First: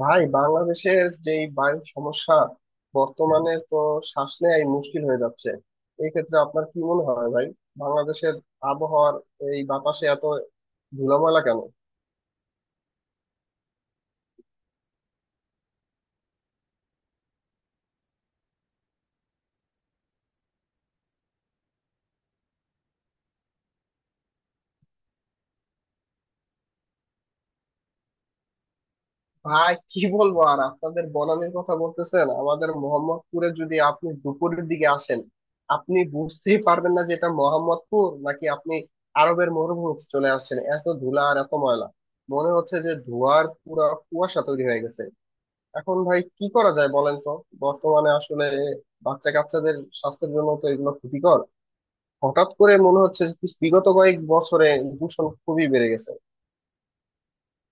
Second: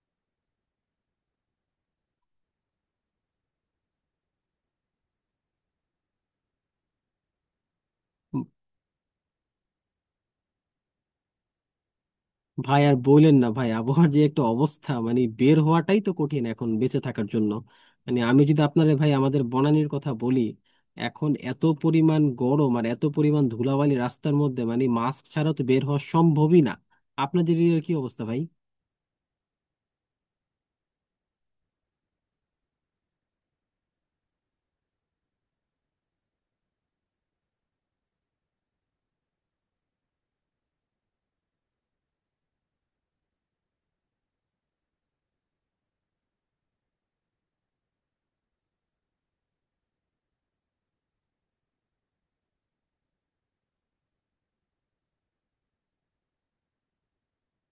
ভাই বাংলাদেশের যে বায়ু সমস্যা বর্তমানে তো শ্বাস নেয়াই মুশকিল হয়ে যাচ্ছে। এই ক্ষেত্রে আপনার কি মনে হয় ভাই, বাংলাদেশের আবহাওয়ার এই বাতাসে এত ধুলোময়লা কেন? ভাই আর বললেন না ভাই, আবহাওয়ার যে একটা অবস্থা, মানে বের হওয়াটাই তো কঠিন এখন বেঁচে থাকার জন্য। মানে আমি যদি আপনারে ভাই আমাদের বনানীর কথা বলি, এখন এত পরিমাণ গরম আর এত পরিমাণ ধুলাবালি রাস্তার মধ্যে, মানে মাস্ক ছাড়া তো বের হওয়া সম্ভবই না। আপনাদের এরিয়ার কি অবস্থা ভাই? ভাই কি বলবো আর, আপনাদের বনানীর কথা বলতেছেন, আমাদের মোহাম্মদপুরে যদি আপনি দুপুরের দিকে আসেন আপনি বুঝতেই পারবেন না যে এটা মোহাম্মদপুর নাকি আপনি আরবের মরুভূমিতে চলে আসছেন। এত ধুলা আর এত ময়লা, মনে হচ্ছে যে ধোঁয়ার পুরা কুয়াশা তৈরি হয়ে গেছে। এখন ভাই কি করা যায় বলেন তো। বর্তমানে আসলে বাচ্চা কাচ্চাদের স্বাস্থ্যের জন্য তো এগুলো ক্ষতিকর। হঠাৎ করে মনে হচ্ছে যে বিগত কয়েক বছরে দূষণ খুবই বেড়ে গেছে।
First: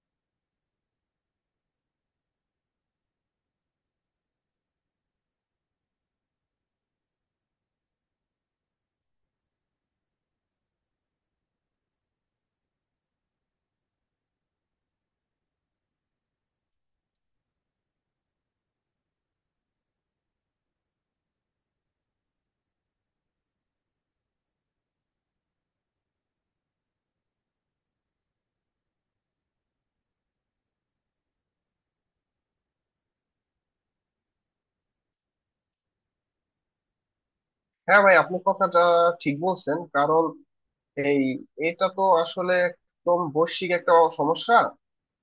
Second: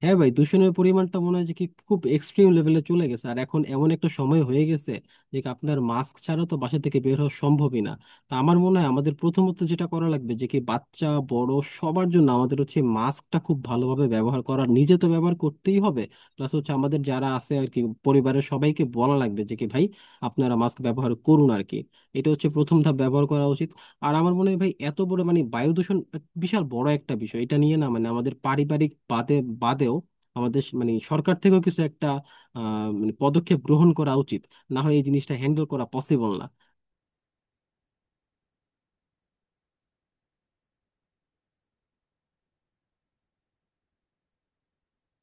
হ্যাঁ ভাই, দূষণের পরিমাণটা মনে হয় যে কি খুব এক্সট্রিম লেভেলে চলে গেছে, আর এখন এমন একটা সময় হয়ে গেছে যে কি আপনার মাস্ক ছাড়া তো বাসা থেকে বের হওয়া সম্ভবই না। তো আমার মনে হয় আমাদের প্রথমত যেটা করা লাগবে যে কি বাচ্চা বড় সবার জন্য আমাদের হচ্ছে মাস্কটা খুব ভালোভাবে ব্যবহার করা, নিজে তো ব্যবহার করতেই হবে। প্লাস হচ্ছে আমাদের যারা আছে আর কি, পরিবারের সবাইকে বলা লাগবে যে কি ভাই আপনারা মাস্ক ব্যবহার করুন আর কি। এটা হচ্ছে প্রথম ধাপ, ব্যবহার করা উচিত। আর আমার মনে হয় ভাই এত বড় মানে বায়ু দূষণ বিশাল বড় একটা বিষয়, এটা নিয়ে না মানে আমাদের পারিবারিক বাদেও আমাদের মানে সরকার থেকেও কিছু একটা মানে পদক্ষেপ গ্রহণ করা উচিত, না হয় এই জিনিসটা হ্যান্ডেল করা পসিবল না। হ্যাঁ ভাই, আপনি কথাটা ঠিক বলছেন। কারণ এই এটা তো আসলে একদম বৈশ্বিক একটা সমস্যা।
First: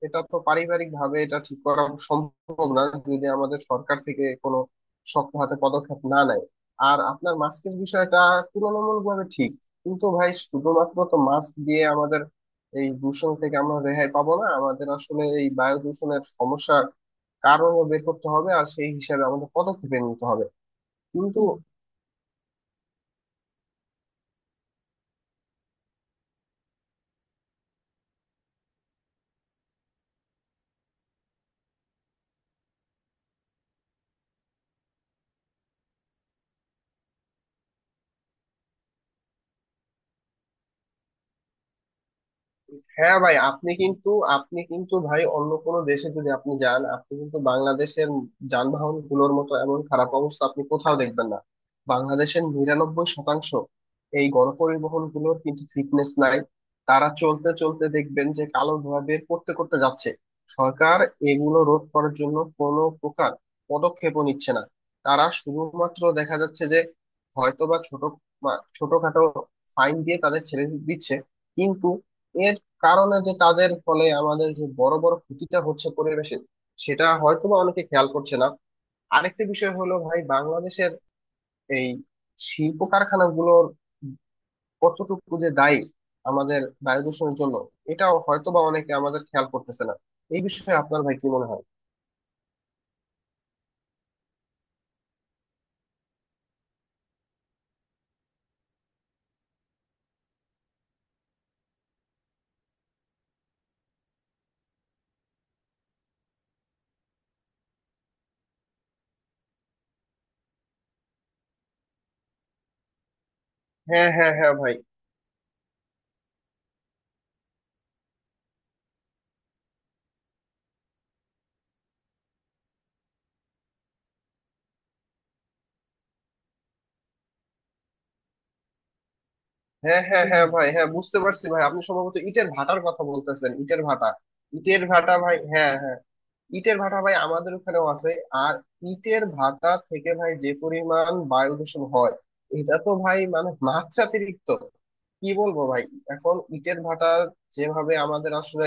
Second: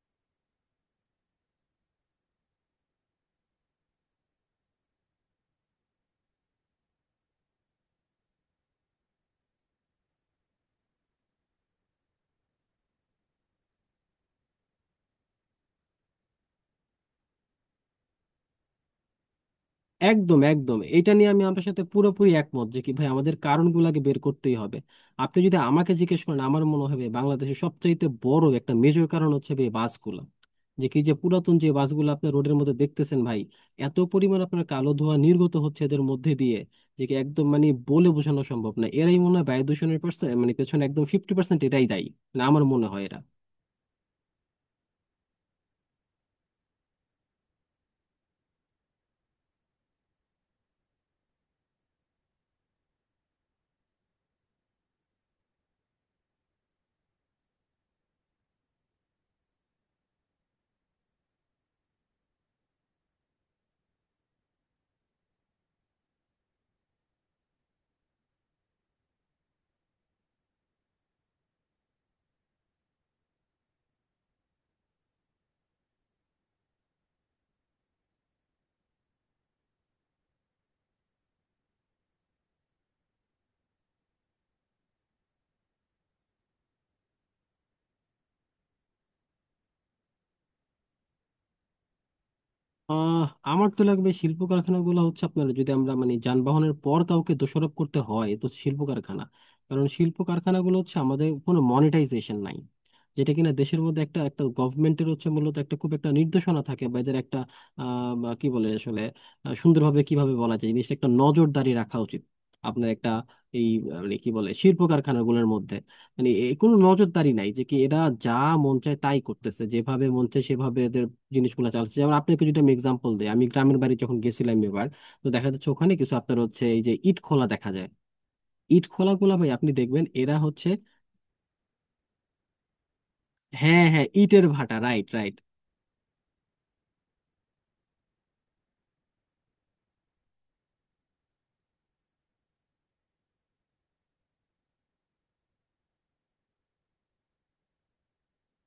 এটা তো পারিবারিক ভাবে এটা ঠিক করা সম্ভব না যদি আমাদের সরকার থেকে কোনো শক্ত হাতে পদক্ষেপ না নেয়। আর আপনার মাস্কের বিষয়টা তুলনামূলক ভাবে ঠিক, কিন্তু ভাই শুধুমাত্র তো মাস্ক দিয়ে আমাদের এই দূষণ থেকে আমরা রেহাই পাবো না। আমাদের আসলে এই বায়ু দূষণের সমস্যার কারণও বের করতে হবে আর সেই হিসাবে আমাদের পদক্ষেপ নিতে একদম হবে। একদম, এটা নিয়ে কিন্তু আমি আপনার সাথে পুরোপুরি একমত যে কি ভাই আমাদের কারণগুলোকে বের করতেই হবে। আপনি যদি আমাকে জিজ্ঞেস করেন, আমার মনে হবে বাংলাদেশের সবচাইতে বড় একটা মেজর কারণ হচ্ছে ভাই বাসগুলো, যে কি যে পুরাতন যে বাসগুলো আপনি রোডের মধ্যে দেখতেছেন ভাই, এত পরিমাণ আপনার কালো ধোঁয়া নির্গত হচ্ছে এদের মধ্যে দিয়ে যে কি একদম মানে বলে বোঝানো সম্ভব না। এরাই মনে হয় বায়ু দূষণের পার্সেন্ট মানে পেছনে একদম 50% এরাই দায়ী, মানে আমার মনে হয় হ্যাঁ এরা। ভাই, আপনি কিন্তু ভাই অন্য কোনো দেশে যদি আপনি যান, আপনি কিন্তু বাংলাদেশের যানবাহন গুলোর মতো এমন খারাপ অবস্থা আপনি কোথাও দেখবেন না। বাংলাদেশের 99% এই গণপরিবহন গুলোর কিন্তু ফিটনেস নাই। তারা চলতে চলতে দেখবেন যে কালো ধোঁয়া বের করতে করতে যাচ্ছে। সরকার এগুলো রোধ করার জন্য কোনো প্রকার পদক্ষেপও নিচ্ছে না। তারা শুধুমাত্র দেখা যাচ্ছে যে হয়তোবা ছোট ছোটখাটো ফাইন দিয়ে তাদের ছেড়ে দিচ্ছে। কিন্তু এর কারণে যে তাদের ফলে আমাদের যে বড় বড় ক্ষতিটা হচ্ছে পরিবেশের, সেটা হয়তোবা অনেকে খেয়াল করছে না। আরেকটা বিষয় হলো ভাই, বাংলাদেশের এই শিল্প কারখানাগুলোর কতটুকু যে দায়ী আমাদের বায়ু দূষণের জন্য এটাও হয়তোবা অনেকে আমাদের খেয়াল করতেছে না। এই বিষয়ে আপনার ভাই কি মনে হয়? আহ আমার তো লাগবে, শিল্প কারখানাগুলো হচ্ছে আপনার, যদি আমরা মানে যানবাহনের পর কাউকে দোষারোপ করতে হয় তো শিল্প কারখানা। কারণ শিল্প কারখানাগুলো হচ্ছে আমাদের কোনো মনিটাইজেশন নাই, যেটা কিনা দেশের মধ্যে একটা একটা গভর্নমেন্টের হচ্ছে মূলত একটা খুব একটা নির্দেশনা থাকে বা এদের একটা বা কি বলে আসলে, সুন্দরভাবে কিভাবে বলা যায়, জিনিসটা একটা নজরদারি রাখা উচিত আপনার একটা এই হ্যাঁ মানে কি হ্যাঁ বলে হ্যাঁ ভাই। শিল্প কারখানাগুলোর মধ্যে মানে কোনো নজরদারি নাই যে কি এরা যা মন চায় তাই করতেছে, যেভাবে মন চায় সেভাবে জিনিসগুলো চালাচ্ছে। যেমন আপনাকে যদি আমি এক্সাম্পল দিই, আমি গ্রামের বাড়ি যখন গেছিলাম এবার, তো দেখা যাচ্ছে ওখানে কিছু আপনার হচ্ছে, এই যে ইট খোলা দেখা যায়, ইট খোলা গুলা ভাই আপনি হ্যাঁ দেখবেন হ্যাঁ এরা হ্যাঁ ভাই, হচ্ছে। হ্যাঁ বুঝতে পারছি ভাই, আপনি সম্ভবত ইটের ভাটার কথা বলতেছেন। ইটের হ্যাঁ হ্যাঁ, ভাটা, ইটের ভাটা, ইটের রাইট ভাটা রাইট। ভাই, হ্যাঁ হ্যাঁ। ইটের ভাটা ভাই আমাদের ওখানেও আছে। আর ইটের ভাটা থেকে ভাই যে পরিমাণ বায়ু দূষণ হয়, এটা তো ভাই মানে মাত্রাতিরিক্ত। কি বলবো ভাই। এখন ইটের ভাটা যেভাবে আমাদের আসলে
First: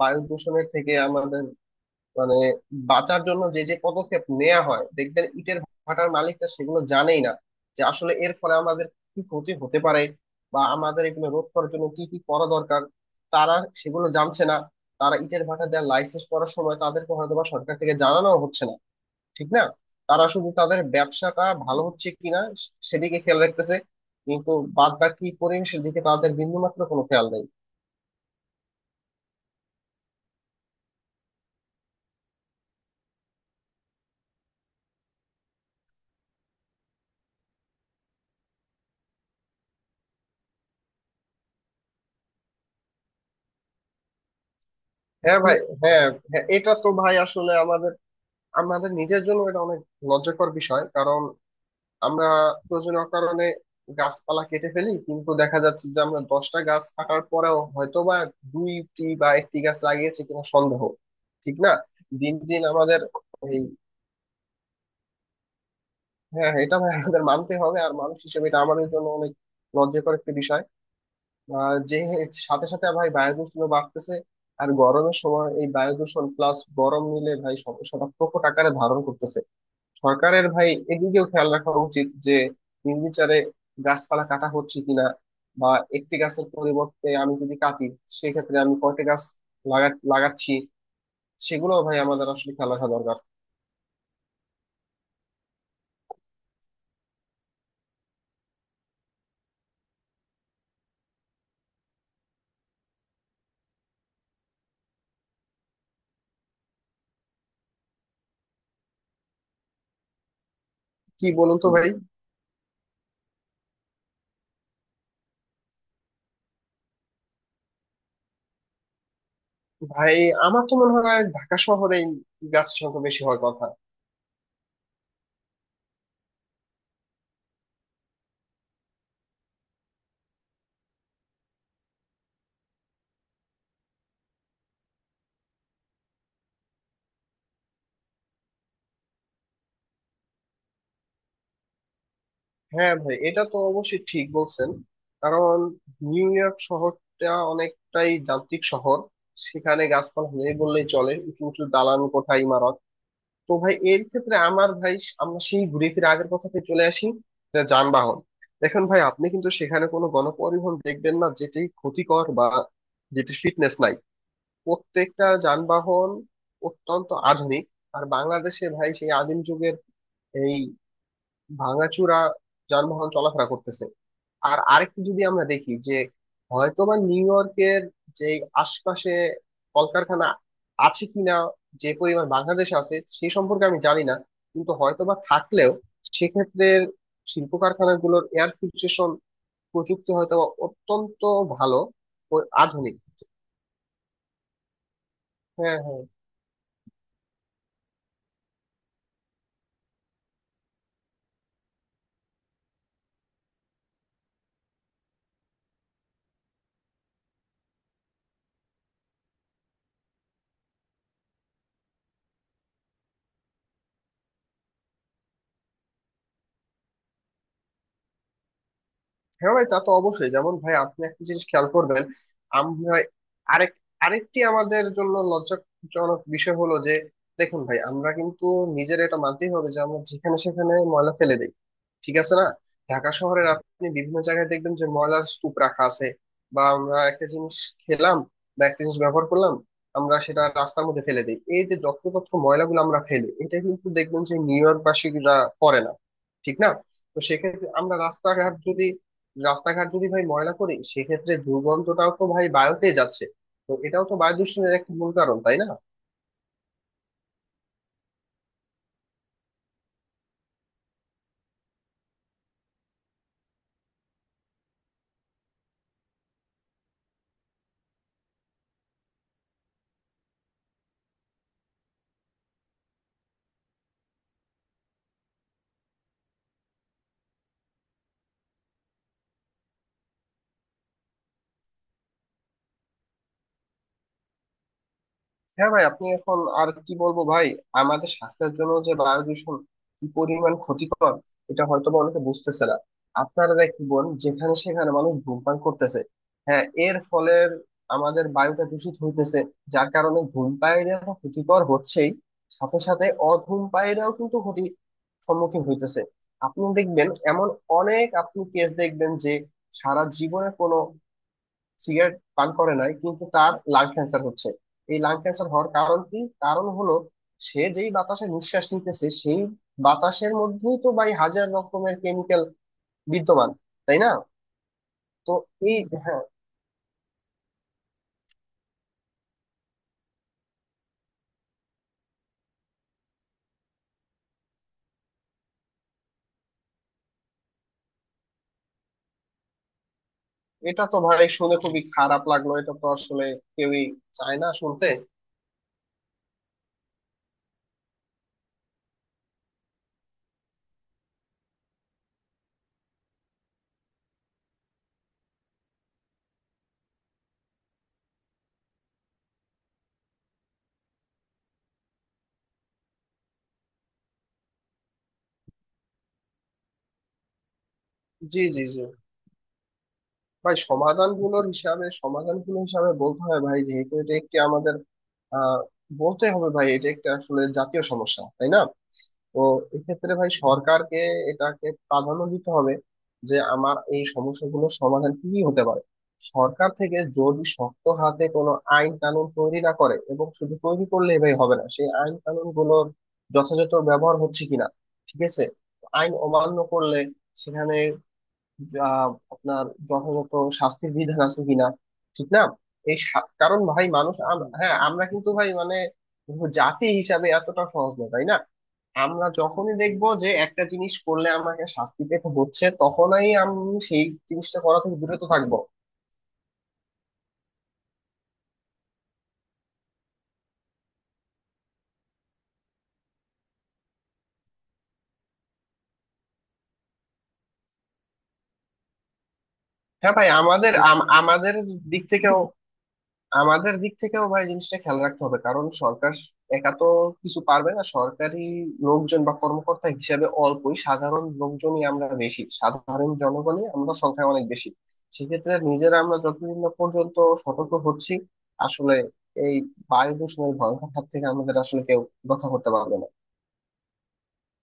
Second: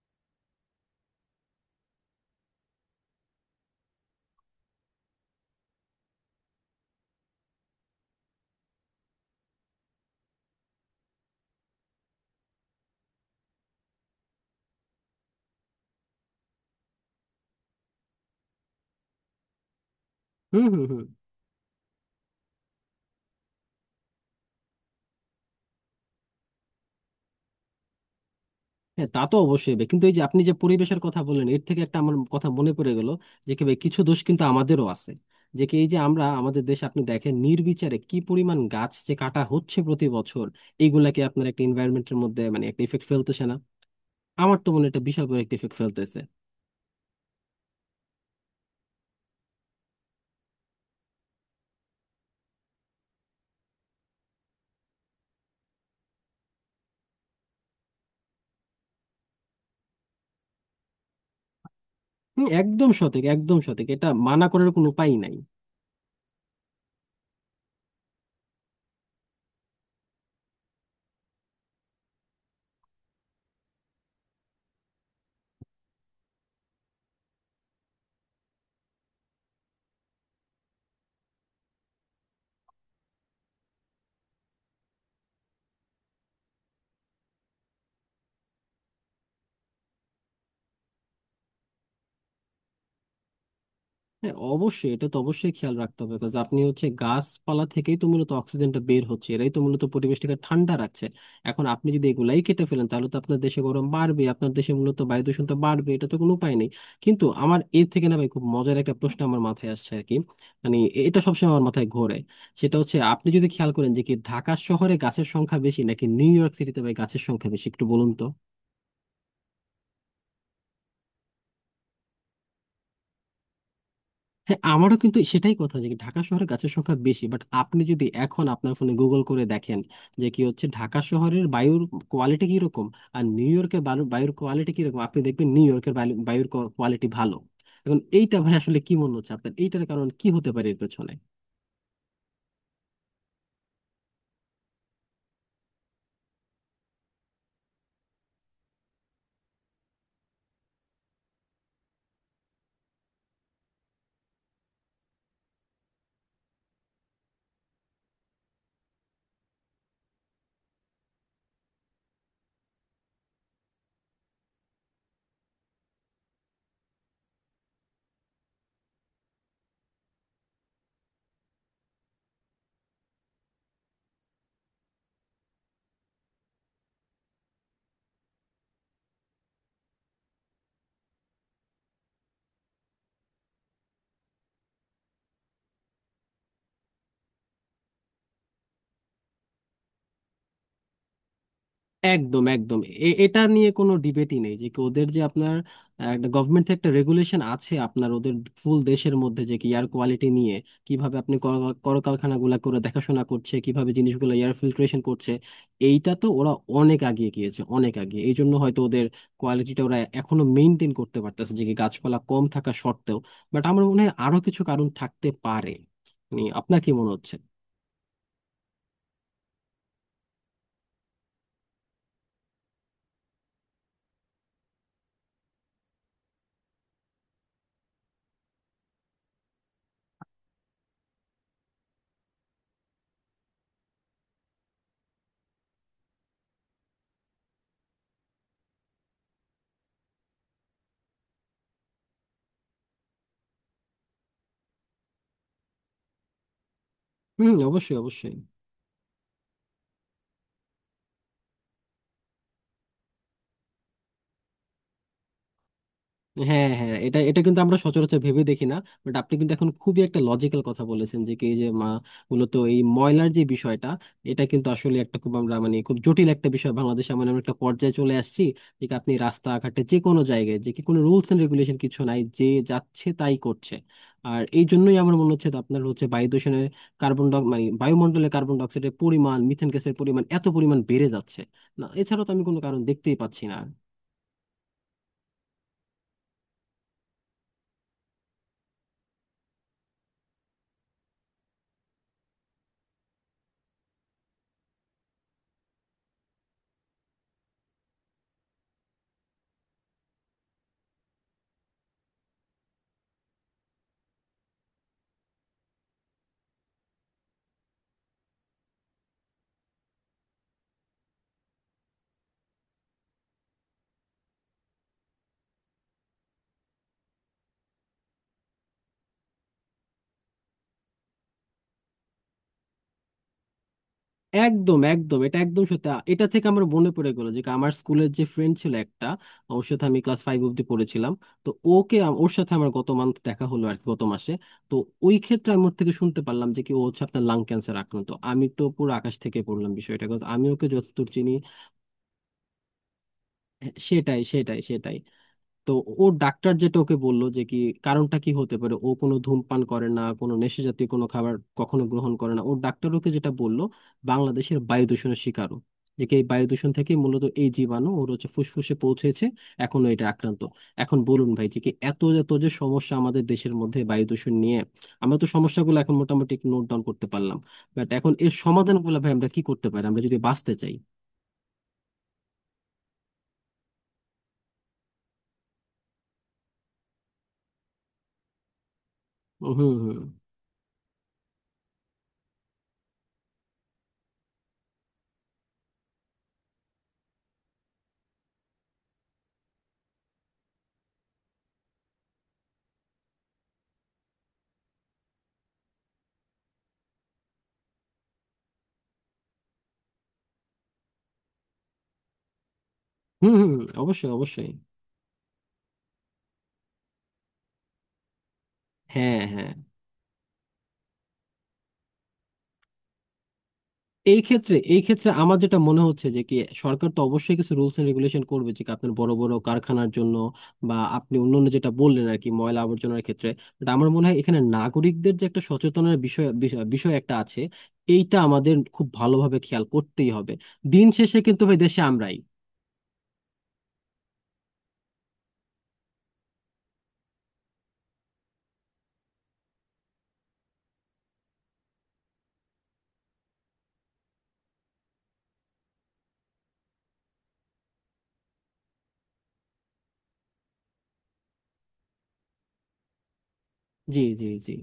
বায়ু দূষণের থেকে আমাদের মানে বাঁচার জন্য যে যে পদক্ষেপ নেওয়া হয়, দেখবেন ইটের ভাটার মালিকরা সেগুলো জানেই না। যে আসলে এর ফলে আমাদের কি ক্ষতি হতে পারে বা আমাদের এগুলো রোধ করার জন্য কি কি করা দরকার, তারা সেগুলো জানছে না। তারা ইটের ভাটা দেওয়ার লাইসেন্স করার সময় তাদেরকে হয়তো বা সরকার থেকে জানানো হচ্ছে না, ঠিক না? তারা শুধু হুম তাদের হুম হুম। ব্যবসাটা ভালো হচ্ছে কিনা সেদিকে খেয়াল রাখতেছে, কিন্তু বাদ বাকি পরিবেশের দিকে তাদের বিন্দুমাত্র কোনো খেয়াল নেই। হ্যাঁ তা তো অবশ্যই হবে। কিন্তু এই যে আপনি যে পরিবেশের কথা বললেন, এর থেকে একটা আমার কথা মনে পড়ে গেল যে কি ভাই কিছু দোষ কিন্তু আমাদেরও আছে। যে কি এই যে আমরা আমাদের দেশে আপনি দেখেন নির্বিচারে কি পরিমাণ গাছ যে কাটা হচ্ছে প্রতি বছর, এগুলাকে আপনার একটা এনভায়রনমেন্টের মধ্যে মানে একটা ইফেক্ট ফেলতেছে না? আমার তো মনে হয় এটা বিশাল বড় হ্যাঁ একটা ভাই, ইফেক্ট হ্যাঁ ফেলতেছে। হ্যাঁ, এটা তো ভাই আসলে আমাদের আমাদের নিজের জন্য এটা অনেক লজ্জাকর বিষয়। কারণ আমরা প্রয়োজনীয় কারণে গাছপালা কেটে ফেলি, কিন্তু দেখা যাচ্ছে যে আমরা 10টা গাছ কাটার পরেও হয়তোবা দুইটি বা একটি গাছ লাগিয়েছি কিনা সন্দেহ। ঠিক না? দিন হুম, দিন একদম আমাদের সঠিক একদম এই সঠিক, এটা মানা করার কোনো উপায় নাই। হ্যাঁ এটা ভাই আমাদের মানতে হবে, আর মানুষ হিসেবে এটা আমাদের জন্য অনেক লজ্জাকর একটা বিষয়। যে সাথে সাথে ভাই বায়ু দূষণ বাড়তেছে, আর গরমের সময় এই বায়ু দূষণ প্লাস গরম মিলে ভাই সমস্যাটা প্রকট আকারে ধারণ করতেছে। সরকারের ভাই এদিকেও খেয়াল রাখা উচিত যে নির্বিচারে গাছপালা কাটা হচ্ছে কিনা, বা একটি গাছের পরিবর্তে আমি যদি কাটি সেক্ষেত্রে আমি কয়টা গাছ লাগাচ্ছি, সেগুলো ভাই আমাদের আসলে খেয়াল রাখা দরকার। হ্যাঁ অবশ্যই, এটা তো অবশ্যই খেয়াল রাখতে হবে, বিকজ আপনি হচ্ছে গাছপালা থেকেই তো মূলত অক্সিজেনটা বের হচ্ছে, এরাই তো মূলত পরিবেশটাকে ঠান্ডা রাখছে। এখন আপনি যদি এগুলাই কেটে ফেলেন তাহলে তো আপনার দেশে গরম বাড়বে, আপনার দেশে মূলত বায়ু দূষণ তো বাড়বে, এটা তো কোনো উপায় নেই। কিন্তু আমার এর থেকে না ভাই খুব মজার একটা প্রশ্ন আমার মাথায় আসছে আর কি, মানে এটা কি সবসময় বলুন আমার তো মাথায় ভাই। ঘোরে। সেটা হচ্ছে আপনি যদি খেয়াল করেন যে কি ঢাকা শহরে গাছের সংখ্যা বেশি নাকি নিউ ইয়র্ক সিটিতে ভাই গাছের সংখ্যা বেশি, একটু বলুন তো? ভাই, আমার তো মনে হয় ঢাকা শহরে গাছ সংখ্যা বেশি হওয়ার কথা। হ্যাঁ আমারও কিন্তু সেটাই কথা যে ঢাকা শহরে গাছের সংখ্যা বেশি, বাট আপনি যদি এখন আপনার ফোনে গুগল করে দেখেন যে কি হচ্ছে ঢাকা শহরের বায়ুর কোয়ালিটি কিরকম আর নিউ ইয়র্কের বায়ুর কোয়ালিটি কিরকম, আপনি দেখবেন নিউ ইয়র্কের বায়ুর কোয়ালিটি ভালো। এখন এইটা ভাই আসলে কি মনে হচ্ছে আপনার, এইটার কারণ কি হতে পারে এর পেছনে? হ্যাঁ ভাই, এটা তো অবশ্যই ঠিক বলছেন। কারণ নিউ ইয়র্ক শহরটা অনেকটাই যান্ত্রিক শহর, সেখানে গাছপালা নেই বললেই চলে, উঁচু উঁচু দালান কোঠা ইমারত। তো ভাই এর ক্ষেত্রে আমার ভাই আমরা সেই ঘুরে ফিরে আগের কথাতে চলে আসি, যে যানবাহন। দেখেন ভাই আপনি কিন্তু সেখানে কোনো গণপরিবহন দেখবেন না যেটি ক্ষতিকর বা যেটি ফিটনেস নাই। প্রত্যেকটা যানবাহন অত্যন্ত আধুনিক। আর বাংলাদেশে ভাই সেই আদিম যুগের এই ভাঙাচুরা যানবাহন চলাফেরা করতেছে। আর আরেকটু যদি আমরা দেখি যে হয়তোবা নিউ ইয়র্কের যে আশপাশে কলকারখানা আছে কিনা, যে পরিমাণ বাংলাদেশে আছে সেই সম্পর্কে আমি জানি না। কিন্তু হয়তোবা থাকলেও সেক্ষেত্রে শিল্প কারখানাগুলোর এয়ার ফিল্ট্রেশন প্রযুক্তি হয়তোবা অত্যন্ত ভালো ও একদম একদম। আধুনিক। এটা নিয়ে কোনো ডিবেটই নেই যে কি ওদের যে আপনার হ্যাঁ হ্যাঁ। একটা গভর্নমেন্ট থেকে একটা রেগুলেশন আছে আপনার ওদের ফুল দেশের মধ্যে যে কি এয়ার কোয়ালিটি নিয়ে কিভাবে আপনি কলকারখানাগুলা করে দেখাশোনা করছে, কিভাবে জিনিসগুলো এয়ার ফিল্ট্রেশন করছে। এইটা তো ওরা অনেক আগিয়ে গিয়েছে অনেক আগে, এই জন্য হয়তো ওদের কোয়ালিটিটা ওরা এখনো মেনটেন করতে পারতেছে যে কি গাছপালা কম থাকা সত্ত্বেও। বাট আমার মনে হয় আরো কিছু কারণ থাকতে পারে, মানে আপনার কি মনে হচ্ছে? হ্যাঁ ভাই তা তো অবশ্যই, যেমন ভাই আপনি একটা জিনিস খেয়াল করবেন। আমরা আরেক আরেকটি আমাদের জন্য লজ্জাজনক বিষয় হলো যে দেখুন ভাই, আমরা কিন্তু নিজের এটা মানতেই হবে যে আমরা যেখানে সেখানে ময়লা ফেলে দিই, ঠিক আছে না? ঢাকা শহরের আপনি বিভিন্ন জায়গায় দেখবেন যে ময়লার স্তূপ রাখা আছে। বা আমরা একটা জিনিস খেলাম বা একটা জিনিস ব্যবহার করলাম, আমরা সেটা রাস্তার মধ্যে ফেলে দিই। এই যে যত্রতত্র ময়লাগুলো আমরা ফেলি, এটা কিন্তু দেখবেন যে নিউ ইয়র্ক বাসীরা করে না, ঠিক না? তো হুম সেক্ষেত্রে আমরা অবশ্যই অবশ্যই। রাস্তাঘাট যদি ভাই ময়লা করি, সেক্ষেত্রে দুর্গন্ধটাও তো ভাই বায়ুতে যাচ্ছে। তো এটাও তো বায়ু দূষণের একটা মূল কারণ, তাই না? হ্যাঁ হ্যাঁ, এটা এটা কিন্তু আমরা সচরাচর ভেবে দেখি না। বাট আপনি কিন্তু এখন খুবই একটা লজিক্যাল কথা বলেছেন যে কি এই যে মূলত এই ময়লার যে বিষয়টা, এটা কিন্তু আসলে একটা খুব আমরা মানে খুব জটিল একটা বিষয়। বাংলাদেশে এমন এমন একটা পর্যায়ে চলে আসছি যে কি আপনি রাস্তাঘাটে যে কোনো জায়গায় যে কি কোনো রুলস এন্ড রেগুলেশন কিছু নাই, যে যাচ্ছে তাই করছে। আর এই জন্যই আমার মনে হচ্ছে আপনার হচ্ছে বায়ু দূষণের কার্বন ডাই মানে বায়ুমণ্ডলে কার্বন ডাইঅক্সাইডের পরিমাণ, মিথেন গ্যাসের পরিমাণ এত পরিমাণ বেড়ে যাচ্ছে, না এছাড়া তো আমি কোনো কারণ দেখতেই পাচ্ছি না। হ্যাঁ ভাই, আপনি এখন আর কি বলবো ভাই। আমাদের স্বাস্থ্যের জন্য যে বায়ু দূষণ কি পরিমাণ ক্ষতিকর এটা হয়তো বা অনেকে বুঝতেছে না। আপনারা দেখবেন যেখানে সেখানে মানুষ ধূমপান করতেছে, হ্যাঁ এর ফলে আমাদের বায়ুটা দূষিত হইতেছে। যার কারণে ধূমপায়ীরা তো ক্ষতিকর হচ্ছেই, সাথে সাথে অধূমপায়ীরাও কিন্তু ক্ষতি সম্মুখীন হইতেছে। আপনি দেখবেন এমন অনেক আপনি কেস দেখবেন যে সারা জীবনে কোনো সিগারেট পান করে নাই, কিন্তু তার লাং ক্যান্সার হচ্ছে। এই লাং ক্যান্সার হওয়ার কারণ কি? কারণ হলো সে যেই বাতাসে নিঃশ্বাস নিতেছে, সেই বাতাসের মধ্যেই তো ভাই হাজার রকমের কেমিক্যাল বিদ্যমান, তাই না? একদম একদম, তো এটা একদম এই সত্যি। হ্যাঁ এটা থেকে আমার মনে পড়ে গেল যে আমার স্কুলের যে ফ্রেন্ড ছিল একটা, ওর সাথে আমি ক্লাস 5 অব্দি পড়েছিলাম। তো ওর সাথে আমার গত মান্থ দেখা হলো আর কি, গত মাসে। তো ওই ক্ষেত্রে আমি ওর থেকে শুনতে পারলাম যে কি ও হচ্ছে আপনার লাং ক্যান্সার আক্রান্ত। আমি তো পুরো আকাশ থেকে পড়লাম বিষয়টা, 'cause আমি ওকে এটা তো যতদূর ভাই চিনি। শুনে খুবই খারাপ লাগলো। এটা তো আসলে হ্যাঁ, কেউই সেটাই চায় না সেটাই শুনতে। সেটাই। তো ওর ডাক্তার যেটা ওকে বললো যে কি কারণটা কি হতে পারে, ও কোনো ধূমপান করে না, কোনো নেশাজাতীয় কোনো খাবার কখনো গ্রহণ করে না। ওর ডাক্তার ওকে যেটা বললো, বাংলাদেশের বায়ু দূষণের শিকারও, যে কি এই বায়ু দূষণ থেকে মূলত এই জীবাণু ওর হচ্ছে ফুসফুসে পৌঁছেছে, এখনো এটা আক্রান্ত। এখন বলুন ভাই যে কি এত এত যে সমস্যা আমাদের দেশের মধ্যে বায়ু দূষণ নিয়ে, আমরা তো সমস্যাগুলো এখন মোটামুটি নোট ডাউন করতে পারলাম, বাট এখন এর জি জি জি সমাধানগুলো ভাই আমরা কি করতে পারি আমরা যদি বাঁচতে ভাই, চাই? সমাধানগুলো হিসাবে বলতে হয় ভাই, যেহেতু এটা একটি আমাদের আহ বলতে হবে ভাই এটা একটা আসলে জাতীয় সমস্যা, তাই না? তো হুম হুম হুম। এক্ষেত্রে ভাই সরকারকে এটাকে প্রাধান্য দিতে হবে যে আমার এই সমস্যাগুলোর সমাধান কি কি হতে পারে। সরকার থেকে যদি শক্ত হাতে কোনো আইন কানুন তৈরি না করে, এবং শুধু তৈরি করলে ভাই হবে না, সেই আইন কানুন গুলোর যথাযথ ব্যবহার হচ্ছে কিনা, ঠিক আছে? আইন অমান্য করলে সেখানে আহ, আপনার যথাযথ শাস্তির বিধান আছে কিনা, ঠিক না? এই হুম হুম, কারণ ভাই অবশ্যই মানুষ অবশ্যই। হ্যাঁ আমরা কিন্তু ভাই মানে জাতি হিসাবে এতটা সহজ না, তাই না? হ্যাঁ আমরা হ্যাঁ। যখনই দেখবো যে একটা জিনিস করলে আমাকে শাস্তি পেতে হচ্ছে, তখনই আমি সেই এই ক্ষেত্রে জিনিসটা করা এই থেকে ক্ষেত্রে বিরত আমার যেটা থাকবো। মনে হচ্ছে যে কি সরকার তো অবশ্যই কিছু রুলস এন্ড রেগুলেশন করবে যে কি আপনার বড় বড় কারখানার জন্য বা আপনি অন্যান্য যেটা বললেন আর কি ময়লা আবর্জনার ক্ষেত্রে। বাট আমার মনে হয় এখানে নাগরিকদের যে একটা সচেতনের বিষয় বিষয় বিষয় একটা আছে, এইটা আমাদের খুব ভালোভাবে খেয়াল করতেই হ্যাঁ ভাই হবে। আমাদের দিন শেষে কিন্তু আমাদের ভাই দেশে দিক আমরাই। থেকেও, আমাদের দিক থেকেও ভাই জিনিসটা খেয়াল রাখতে হবে। কারণ সরকার একা তো কিছু পারবে না, সরকারি লোকজন বা কর্মকর্তা হিসেবে অল্পই, সাধারণ লোকজনই আমরা বেশি, সাধারণ জনগণই আমরা সংখ্যায় অনেক বেশি। সেক্ষেত্রে নিজেরা আমরা যতদিন না পর্যন্ত সতর্ক হচ্ছি, আসলে এই বায়ু দূষণের ভয়ঙ্কর হাত থেকে আমাদের আসলে কেউ রক্ষা করতে পারবে না। জি জি জি।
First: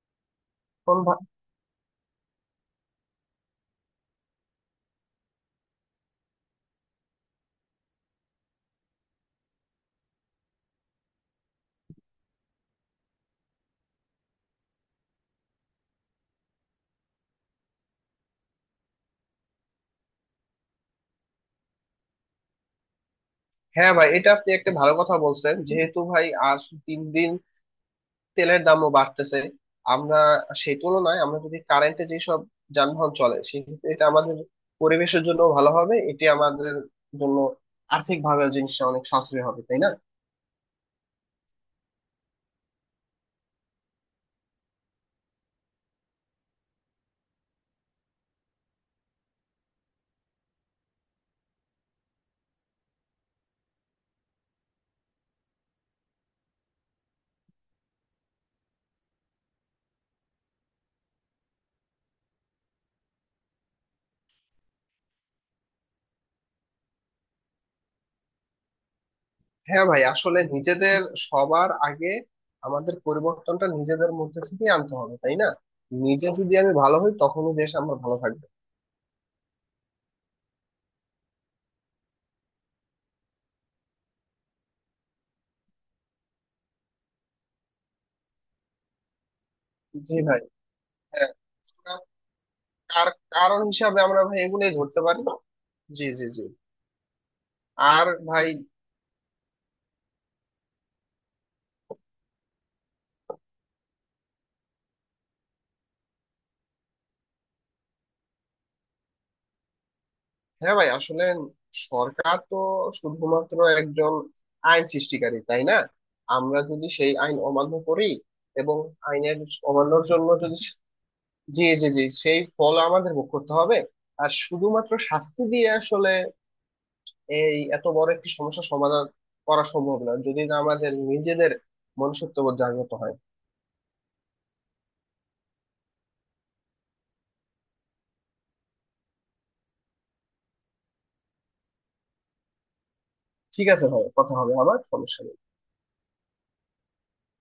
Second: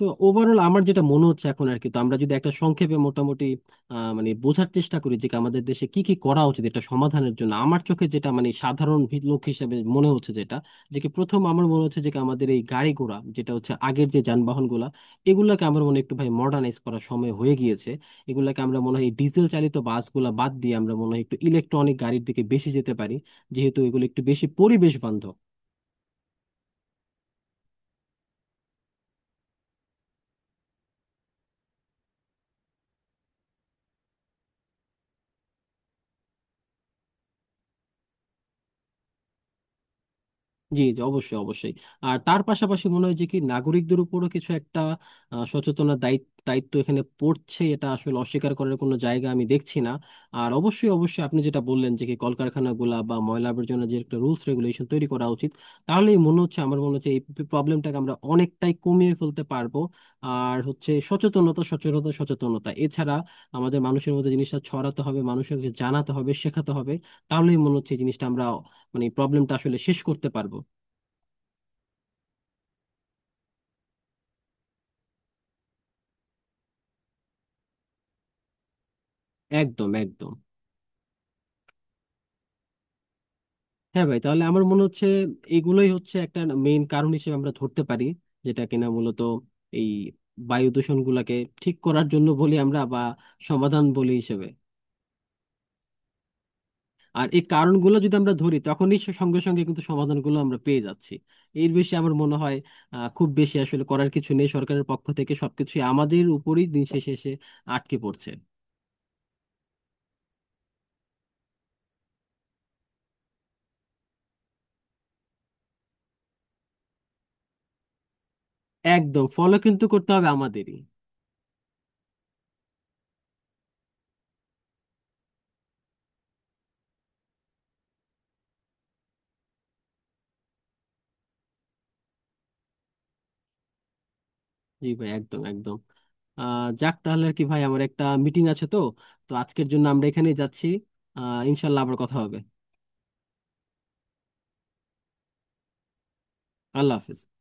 তো ওভারঅল আমার এখন যেটা মনে হচ্ছে এখন আর কি, তো আমরা যদি একটা সংক্ষেপে মোটামুটি মানে বোঝার চেষ্টা করি যে কি আমাদের দেশে কি কি করা উচিত এটা সমাধানের জন্য, আমার চোখে যেটা মানে সাধারণ লোক হিসেবে মনে হচ্ছে যেটা, যে কি প্রথম আমার মনে হচ্ছে যে কি আমাদের এই গাড়ি ঘোড়া যেটা হচ্ছে আগের যে যানবাহন গুলা, এগুলাকে আমার মনে হয় একটু ভাই মডার্নাইজ করার সময় হয়ে গিয়েছে। এগুলাকে আমরা মনে হয় ডিজেল চালিত বাসগুলা বাদ দিয়ে আমরা মনে হয় একটু ইলেকট্রনিক গাড়ির দিকে বেশি যেতে পারি, যেহেতু হ্যাঁ এগুলো ভাই একটু এটা বেশি আপনি একটা ভালো পরিবেশ কথা বান্ধব। বলছেন, যেহেতু ভাই আর তিন দিন তেলের দামও বাড়তেছে, আমরা সেই তুলনায় আমরা যদি কারেন্টে যেসব যানবাহন চলে, সেক্ষেত্রে এটা আমাদের পরিবেশের জন্য ভালো হবে, এটি আমাদের জন্য আর্থিক ভাবে জিনিসটা অনেক সাশ্রয় হবে, তাই না? জি জি অবশ্যই অবশ্যই। আর তার পাশাপাশি মনে হয় যে কি নাগরিকদের উপরও কিছু একটা সচেতনতার দায়িত্ব দায়িত্ব এখানে পড়ছে, এটা আসলে অস্বীকার করার কোনো জায়গা আমি দেখছি না। আর অবশ্যই অবশ্যই আপনি যেটা বললেন যে কি কলকারখানাগুলা বা ময়লা আবর্জনা, যে একটা রুলস রেগুলেশন তৈরি করা উচিত, তাহলেই মনে হচ্ছে আমার মনে হচ্ছে এই প্রবলেমটাকে আমরা অনেকটাই কমিয়ে ফেলতে পারবো। আর হচ্ছে সচেতনতা সচেতনতা সচেতনতা, এছাড়া আমাদের মানুষের মধ্যে জিনিসটা ছড়াতে হবে, মানুষকে জানাতে হবে, শেখাতে হবে। তাহলেই মনে হচ্ছে এই জিনিসটা আমরা মানে প্রবলেমটা আসলে হ্যাঁ শেষ ভাই করতে আসলে পারবো। নিজেদের সবার আগে আমাদের পরিবর্তনটা নিজেদের মধ্যে থেকে আনতে হবে, তাই না? নিজে যদি আমি ভালো হই তখনই দেশ আমার ভালো থাকবে। একদম একদম। হ্যাঁ ভাই, তাহলে আমার মনে হচ্ছে এগুলোই হচ্ছে একটা মেইন কারণ হিসেবে আমরা ধরতে পারি, যেটা কিনা মূলত এই জি ভাই। বায়ু দূষণ হ্যাঁ গুলাকে ঠিক আমরা করার জন্য বলি আমরা বা কারণ সমাধান হিসাবে বলি আমরা ভাই হিসেবে। এগুলোই ধরতে পারি। জি জি জি। আর এই কারণগুলো আর যদি আমরা ভাই, ধরি তখনই সঙ্গে সঙ্গে কিন্তু সমাধানগুলো আমরা পেয়ে যাচ্ছি। এর বেশি আমার মনে হয় খুব বেশি আসলে করার কিছু নেই, সরকারের পক্ষ থেকে সবকিছুই আমাদের উপরই দিন শেষে এসে আটকে পড়ছে। হ্যাঁ ভাই আসলে সরকার তো শুধুমাত্র একজন আইন সৃষ্টিকারী, তাই না? আমরা যদি সেই আইন অমান্য করি এবং একদম আইনের ফলো কিন্তু অমান্যর করতে হবে জন্য যদি, আমাদেরই। জি জি জি, সেই ফল আমাদের ভোগ করতে হবে। আর শুধুমাত্র শাস্তি দিয়ে আসলে এই এত বড় একটি সমস্যা সমাধান করা সম্ভব না, যদি না আমাদের নিজেদের মনুষ্যত্ববোধ জাগ্রত হয়। জি ভাই একদম একদম। যাক, তাহলে আর কি ভাই আমার একটা মিটিং আছে তো, তো আজকের জন্য আমরা এখানেই যাচ্ছি। ইনশাল্লাহ আবার কথা হবে। ঠিক আছে ভাই, কথা হবে আবার, সমস্যা নেই। আল্লাহ হাফিজ।